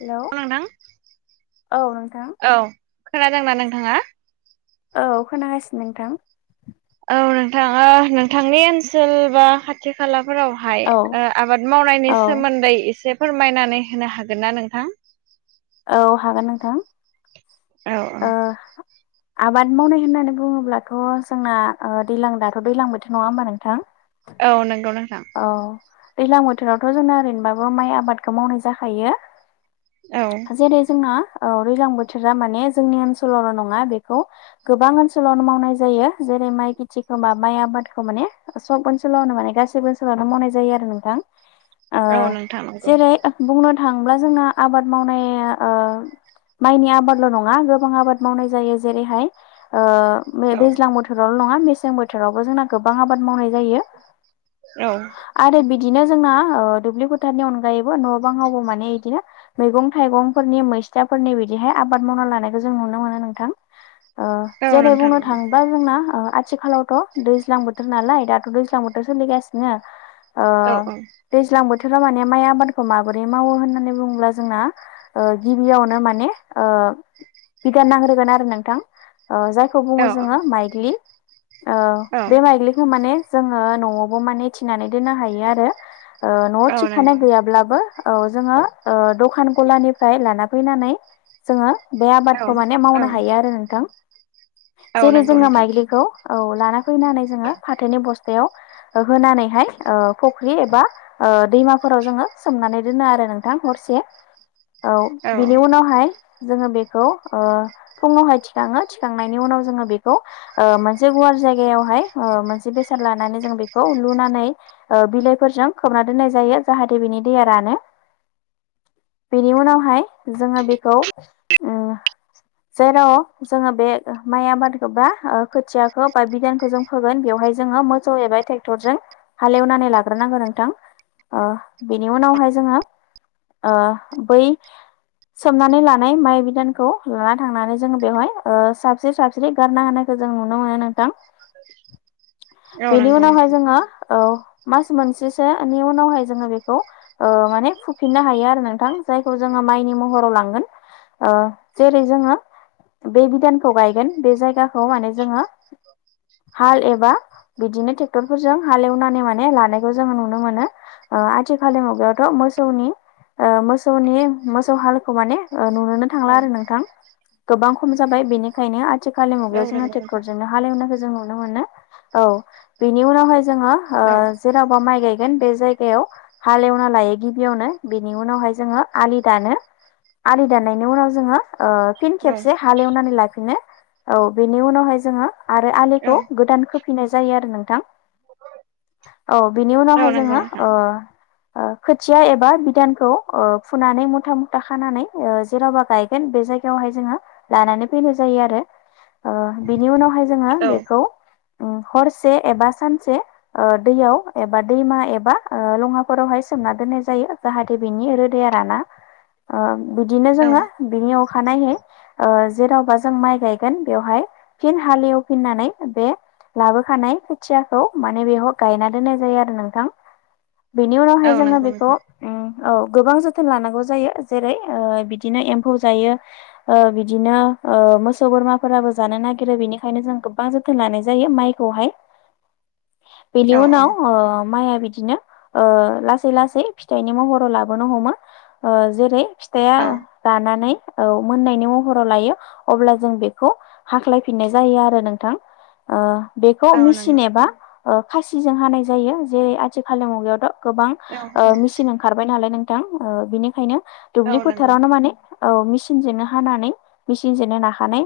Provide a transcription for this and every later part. हेल' नोंथां औ नोंथां औ खोनादोंना नोंथाङा औ खोनागासिनो नोंथां। औ नोंथां ओ नोंथांनि ओनसोल बा खाथि खाला--। फोरावहाय औ ओ आबाद मावनायनि औ सोमोन्दै इसेब। फोरमायनानै होनो हागोन ना नोंथां। औ हागोन नोंथां। औ औ। ओ आबाद मावनाय होननानै बुङोब्लाथ' जोंना ओ दैलां दाथ' दैलां बोथोर नङा होमबा नोंथां। औ नंगौ नोंथां। दैलां बोथोरावथ' जोंना ओरैनोबाबो माइ आबादखो मावनाय जाखायो। औ जेरै जोंना ओ दैज्लां बोथोरा माने जोंनि ओनसोलावल' नङा बेखौ गोबां ओनोलावनो मावनाय जायो जेरै माइ खेथि खोमा माइ आबाद। मादखो माने सब ओनसोलावनो माने गासैबो ओनसोलावनो मावनाय जायो आरो नोंथां। औ नोंथां नंगौ। थांब्ला जोंना आबाद मावनाया ओ माइनि आबादल' नं। मा गोबां आबाद मावनाय जायो जेरैहाय ओ औ दैज्लां बोथोरावल' नोंङा। मेसें बोथोरावबो जोंना गोबां आबाद मावनाय जायो। औ। आरो बिदिनो जोंना ओ दुब्लि फोथारनि अनगायैबो न' बांआवबो माने इदिनो मैगं थाइगंफोरनि मैस--। सिथाफोरनि बिदिहाय आबाद मावना लानो। खो जों नुनो मोनो नोंथां ओ औ जेरै नोंथां बुंनो नंगौ थांङोबा जोंना ओ अ--। आथिखालावथ' दैज्लां बोथोर नालाय दाथ' दैज्लां बोथोर सोलिगासिनो। ओ औ दैज्लां बोथोराव माने माइ आबादखो माबोरै मावो होननानै बुङोब्ला जोंना। ओ गिबियावनो माने ओ। बिदान नांग्रोगोन आरो नोंथां ओ जायखो बुङो औ जोङो माइग्लि। ओ औ बे माइग्लिखौ माने जोङो न'आवबो माने थिनानै दोननो हायो आरो। ओ न'आव औ थिखानाय नंगौ गैयाब्लाबो औ जोङो ओ दखान गलानिफाय लाना--। फैनानै जोङो बे औ आबादखौ माने औ मावनो हायो आरो नोंथां। औ जेरै नंगौ जोङो नोंथां माइग्लिखौ औ लाना फैनानै जोङो फाथोनि बस्थ--। तायाव होनानैहाय ओ फख्रि एबा ओ दैमाफोराव जोङो सोमनानै दोनो आरो। नोंथां हरसे। [inaudible] औ बिनि उनावहाय जोङो बिखौ। ओ फुङावहाय थिखाङो थिखांनायनि उनाव जोङो बेखौ मोनसे ओ गुवार जायगायावहाय। ओ मोनसे बेसाद लानानै जों बेखौ लुनानै ओ बिलाइफोरजों खोबना दोननाय जायो जाहाथे बेनि। दैया रानो। [inaudible] बेनि उनावहाय जोङो बेखौ ओम। [unintelligible] जेराव जोङो बे माइ आबादखो बा ओ खोथियाखो बा बिदानखो जों फोगोन बेवहाय जोङो। ओ मोसौ एबा टेक्टरजों हालेवनानै लाग्रोनांगो नोंथां। ओ बेनि उनावहाय जोङो। ओ बै सोमनानै लानाय माइ बिदानखौ। लाना थांनानै जोङो बेवहाय ओ साबस्रि साबस्रि गारना होनायखो जों नुनो मोनो। दा औ बेनि नंगौ उनावहाय नोंथां जोङो औ। मास मोनसेसोनि उनावहाय जोङो बेखौ ओ माने फुफिननो हायो आरो नोंथां जायखौ जोङो। माइनि महराव लांगोन ओ। जेरै जोङो बे बिधानखौ गायगोन बे जायगाखौ माने जोङो। हाल एबा बिदिनो टेक्टरफोरजों हाल एवनानै माने लानायखौ जोङो नुनो मोनो। ओ आथिखालनि मुगायावथ' मोसौनि ओ मोसौनि मोसौ हालखौ माने। ओ नुनोनो थांला औ आरो नोंथां गोबां खम जाबाय बेनिखायनो आरो। औ मुगायाव जोंङो नंगौ नोंथां ट्रेकटरजोंनो हालेवनायखौ जों नुनो मोनो औ बेनि उावहाय जोङो औ जेरावबा माइ गायगोन बे जायगायाव हालेवना लायो गिबियावनो बेनि उनावहाय जोङो आलि दानो आलि दाननायनि उनाव जोङो फिन औ खेबसे हालेवनानै लाफिनो औ बेनि उनावहाय जोङो आरो औ आलिखौ गोदान खोफिनाय जायो आरो नोंथां औ बिनि औ उनावहाय नंगौ जोङो नोंथां खोथिया एबा बिदानखौ फुनानै मुथा मुथा खानानै जेरावबा गायगोन बे जायगायावहाय जोङो लानानै फैनाय जायो आरो बिनि उनावहाय जोङो औ बेखौ हरसे एबा सानसे दैयाव एबा दैमा एबा लङाफोरावहाय स ना दोननाय जायो जाहाथे बेनि रोदाया राना बिदिनो औ जोङो अखानायहै जेरावबा जों माइ गायगोन बेवहाय फिन हालेवफिननानै बे लाबोखानाय खोथियाखौ माने बेयाव गायना दोननाय जायो आरो नोंथां बेनि उनावहाय औ जोङो नंगौ बेखौ नोंथां औ गोबां जोथोन लानांगौ जायो जेरै बिदिनो एम्फौ जायो बिदिनो मोसौ बोरमाफोराबो जानो नागिरो बेनिखायनो जों गोबां जोथोन लानाय जायो माइखौहाय [inaudible] बेनि औ उनाव माइआ बिदिनो लासै लासै फिथाइनि महराव लाबोनो हमो जेरै फिथाइया औ रानानै औ मोननायनि महराव लायो अब्ला जों बेखौ हाख्लायफिननाय जायो आरो नोंथां बेखौ औ नंगौ मिसिन एबा खासिजों हानाय जायो जेरै आथिखालनि मुगायावथ गोबां औ मिसिन ओंखारबाय नालाय नोंथां बिनिखायनो औ दुब्लि नंगौ फोथारावनो माने मिसिनजोंनो हानानै मिसिनजोंनो नाखानाय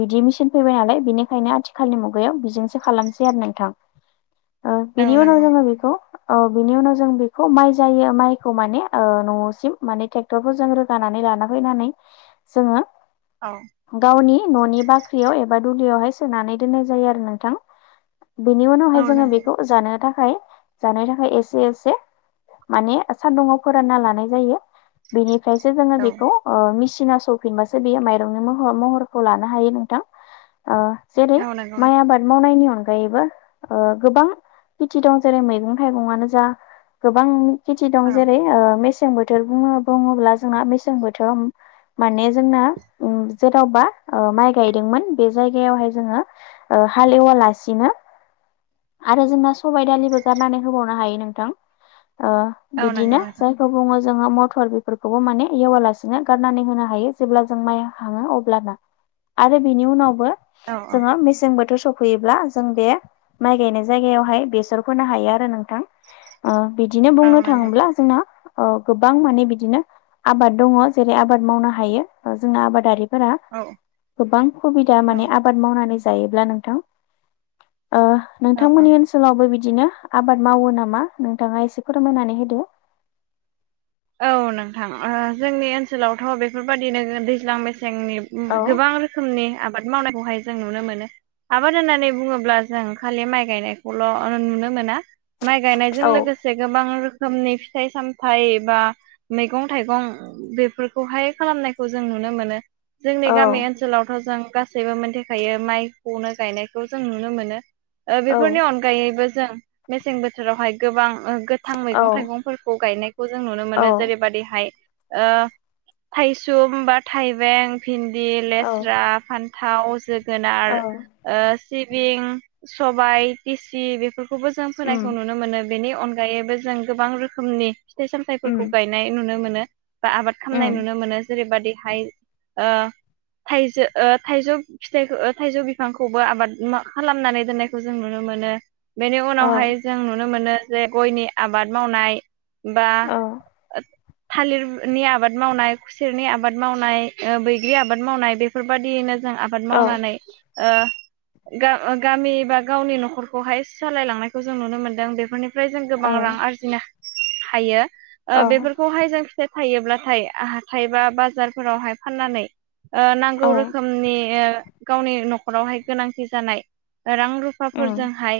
बिदि मेसिनन फैबाय नालाय बिनिखायनो आथिखालनि मुगायाव बेजोंसो खालामसै आरो नोंथां [inaudible] औ बिनि उनाव नंगौ जोङो बेखौ औ बिनि उनाव जों बेखौ माइ जायो माइखौ माने न'सिम माने ट्रेक्टर फोर जों रोगानानै लाना फैनानै जो औ गावनि न'नि बाख्रियाव बा दुलियावहाय सोनानै दोननाय जायो आरो नोंथां बेनि उनावहाय औ जोङो नंगौ बेखौ जानो थाखाय जानायनि थाखाय एसे एसे माने सान्दुुंङाव फोरानना लानाय जायो बेनिफ्रायसो जोङो औ बेखौ सिना सौफिनबासो बेयो माइरंनिर महरखौ लानो हायो नोंथां जेरै औ नंगौ माइ नोंथां आबाद मावनायनि अनगायै अनगायैबो गोबां खेथि दं जेरै मैगं थाइगंआनो जा गोबां खेथि दं औ जेरै मेसें बोथोर बुङो बुङोब्ला जोंना मेसें बोथोराव माने जोंना जेरावबा माइ गायदोंमोन बे जायगायावहाय जोङो हालेवालासिनो आरो जोंना सबायाइ दालिबो गारनानै होबावनो हायो नोंथां औ नंगौ बिदिनो नोंथां जायखौ बुङो जोङो मटर बेफोरखौबो माने एवालासिनो गारनानै होनो हायो जेब्ला जों माइ हाङो अब्लाना आरो बेनि उनावबो औ जोंङो मेसें बोथोर सब फैयोब्ला जों बे माइ गायनाय जायगायावहाय बेसर फोनो हायो आरो नोंथां बिदिनो औ बुंनो औ नंगौ थाङोब्ला जोंना गोबां माने बिदिनो आबाद दङ जेरै आबाद मावनो हायो जोंना आबादारि औ गोबां सुबिदा औ माने आबाद मावनानै जायोब्ला नोंथां औ औ नोंथांमोननि ओनसोलावबो बिदि बिदिनो आबाद मावो नामा नोंथाङा एसे फोरमायनानै होदो औ नोंथां जोंनि ओनसोलावथ' बेफोरबायदिनो दैज्लां मेसें औ जोंनि गोबां रोखोमनि आबाद मावनायखौहाय जों नुनो मोनो आबाद होननानै बुंङोब्ला जों खालि माइ गायनायखौल' नुनो मोना माइ गायनायजों औ लोगोसे गोबां रोखोमनि फिथाइ - सामथाय बा मैगं थाइगं बेफोरखौहाय खालामनायखौ जों नुनो मोनो जोंनि औ गामि ओनसोलावथ' जों गासैबो मिथिखायो माइखौनो गायनाय गायनायखौ जों नुनो मोनो औ बेफोरनि अनगायैबो जों मेसें बोथोरावहाय गोबां गोथां औ मैगं थाइगंफोरखौ गायनायखौ जों नुनो औ मोनो जेरै बा दिहा थाइसुम बा थाइबें भिन्दि औ लेस्रा थाव औ जोगोनार सिबिं सबाय फिसि बेफोरखौ खौबो जों उम फोनायखौ नुनो मोनो बेनि अनगायैबो जों गोबां रोखोमनि फिथाइ - उम सामथाइफोरखौ गायनाय नुनो मोनो बा आबाद उम खालामनाय नुनो मोनो जेरैबादिहाय ओ थाइजौ - थाइजौ फिथाइखौ थाइजौ बिफांखौबो आबाद खालामनानै दोननायखौ जों नुनो मोनो बेनि औ उनावहाय जों नुनो मोनो जे गयनि आबाद मावनाय बा औ [unintelligible] थालिरनि आबाद मावनाय खुसेरनि आबाद मावनाय बैग्रि आबाद मावनाय बेफोरबायदियैनो जों आबाद औ मावनानै गामि बा गावनि न'खरखौहाय सालायलांनायखौ जों नुनो मोनदों बेफोरनि जों गोबां औ रां आरजिनो हायो औ बेफोरखौहाय जों फि थायोब्लाथाय हाइबा बाजारफोरावहाय फाननानै औ नांगौ रोखोमनि गावनि न'खरावहाय गोनांथि जानाय रां उम रुफाफोरजोंहाय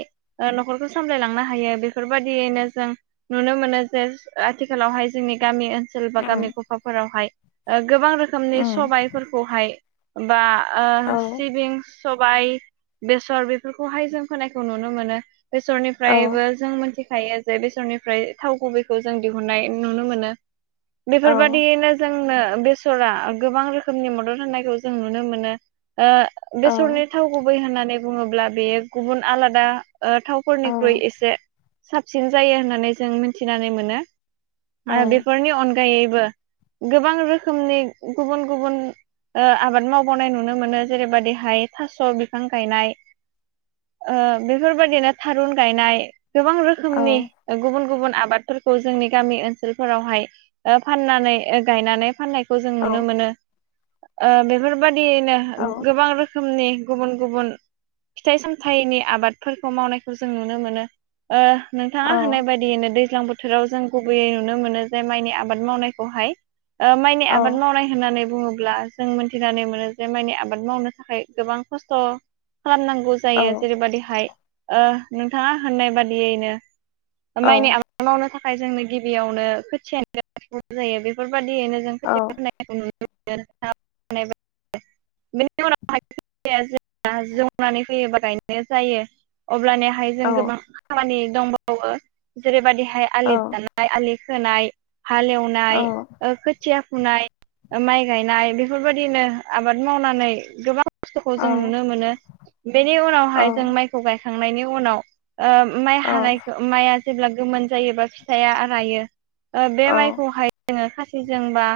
न'खरखौ सामलायलांनो हायो बेफोरबायदियैनो जों नुनो मोनो जे आथिखालावहाय जोंनि गामि ओनसोल बा गामि उम गफाफोरावहाय गोबां रोखोमनि उम सबायफोरखौहाय बा औ सिबिंस सबायाइ बेसर बेफोरखौहाय जों खोनायखौ नुनो मोनो औ बेसरनिफ्रायबो जों मिथिखायो जे बेसरनि ओमफ्राय थाव गुबैखौ जों दिहुननाय नुनो मोनो औ बेफोरबादियैनो जोंनो बेसरा गोबां रोखोमनि मदद होनायखौ जों नुनो मोनो औ बेसरनि थाव गुबै होननानै बुंङोब्ला बेयो गुबुन आलादा थावफोरनिख्रुइ एसे साबसिन जायो होननानै जों मिथिनानै मोनो औ आरो बेफोरनि अनगायैबो गोबां रोखोमनि गुबुन गुबुन आबाद मावबावनाय नुनो मोनो जेरैबाददिहाय थास' बिफां गायनाय बेफोरबायदिनो थारुन गायनाय गोबां औ रोखोमनि गुबुन गुबुन आबादफोरखौ जोंनि गामि ओनसोलफोरावहाय फानानै गायनानै फाननाय खौ जों औ नुनो मोनो बेफोरबादियैनो औ गोबां रोखोमनि गुबुन गुबुन फिथाइ- सामथाइनि आबादफोरखौ मावनायखौ जों नुनो मोनो ओ नोंथांङा होनाय बायदि दैज्लां बोथोराव जों गुबैयै नुनो मोनो जे माइनि आबाद मावनायखौहाय माइनि औ आबाद मावनाय होननानै बुंङोब्ला जों मोनथिनानै मोनो जे मानि आबाद मावनो थाखाय गोबां खस्थ' खालामनांगौ औ जायो जेरैबायाददिहाय नोंथांङा होननाय बादियैनो माइनि आबाद मावनो थाखाय जोंनो गिबियावनो खोथियानो जायो बेफोर बेबाददियैनो जों खोथि होनायखौ नुनो मोनो बेनि उनाव जों जौनानै फैयोबा गायनाय जायो । अब्लानिहाय जों गोबां खामानि दंबावो जेरैबायदिहाय आलि दाननाय आलि खोनाय हालेवनाय खोथिया फुनाय माइ गायनाय बेफोरबायदिनो आबाद मावनानै गोबां खस्थ'खौ औ जों नुनो मोनो बेनि उनावहाय जों माइखौ गायखांनायनि उनाव ओ माइ हानायखो माइआ जेब्ला गोमोन जायोबा फिथाया रायो ओ बे माइखौहाय जोङो खासिजों बा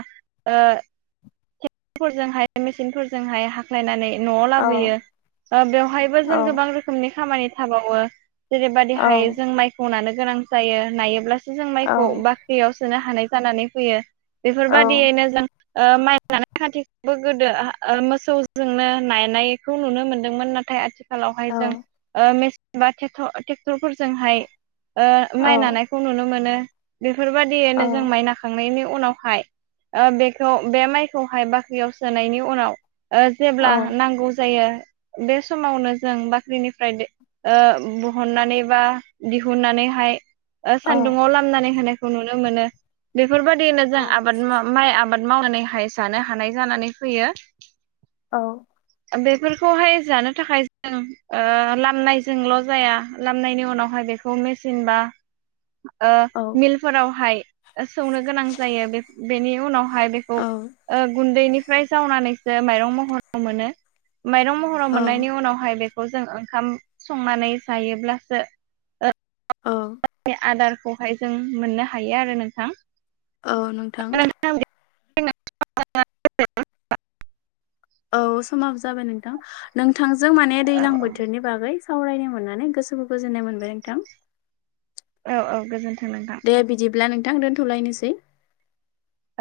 ओ फोरजोंहाय मेसिनफोरजोंहाय हाख्लायनानै न'आव लाबोयो ओ बेवहायबो जों गोबां रोखोमनि खामानि थाबावो जेरैबादिहाय जों माइखौ नानो गोनां जायो नायोब्लासो जों माइखौ बाख्रियाव सोनो हानाय जानानै फैयो बेफोरबायदियैनो जों ओ माइ [unintelligible] गोदो ओ ओ मोसौजोंनो नायनायखौ नुनो मोनदोंमोन नाथाय आथिखालाव लावहाय जों औ ओ मेसिन बा टेक्ट टेक्टरफोरजोंहाय ओ माइ नानायखौ नुनो मोनो बेफोरबायदियैनो जों माइ नाखांनायनि उनावहाय ओ बेखौ बे माइखौहाय बाख्रियाव सोनायनि उनाव ओ जेब्ला नांगौ जायो बे समावनो जों बाख्रिनिफ्राय बे ओ बहननानै बा दिहुननानै एहाय ओ सान्दुङाव लामनानै होनायखौ नुनो मोनो बेफोरबायदिनो जों आबाद मा माइ आबाद मावनानैहाय जानो हानाय जानानै फैयो औ बेफोरखौहाय जानो थाखाय जों लामनायजोंल' जाया लामनायनि उनावहाय बे बेखौ मेसिन बा ओ मिलफोरावहाय सौनो गोनां जायो बे बेनि उनाव हाय बेखौ गुन्दैनिफ्राय जावनानैसो माइरं महर मोनो माइरं महराव मोननायनि उनावहाय बे खौ जों ओंखाम संनानै जायोब्लासो ओ [unintelligible] आदारखौहाय जों मोननो हायो आरो नोंथां औ नोंथां [unintelligible] औ समाबो जाबाय नोंथां नोंथांजों माने औ दैलां बोथोरनि बागै सावरायनो मोननानै गोसोखौ गोजोननाय मोनबाय नोंथां औ औ गोजोनथो दे बिदिब्ला नोंथां दोनथ'लायनोसै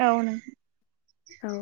औ नोंथां औ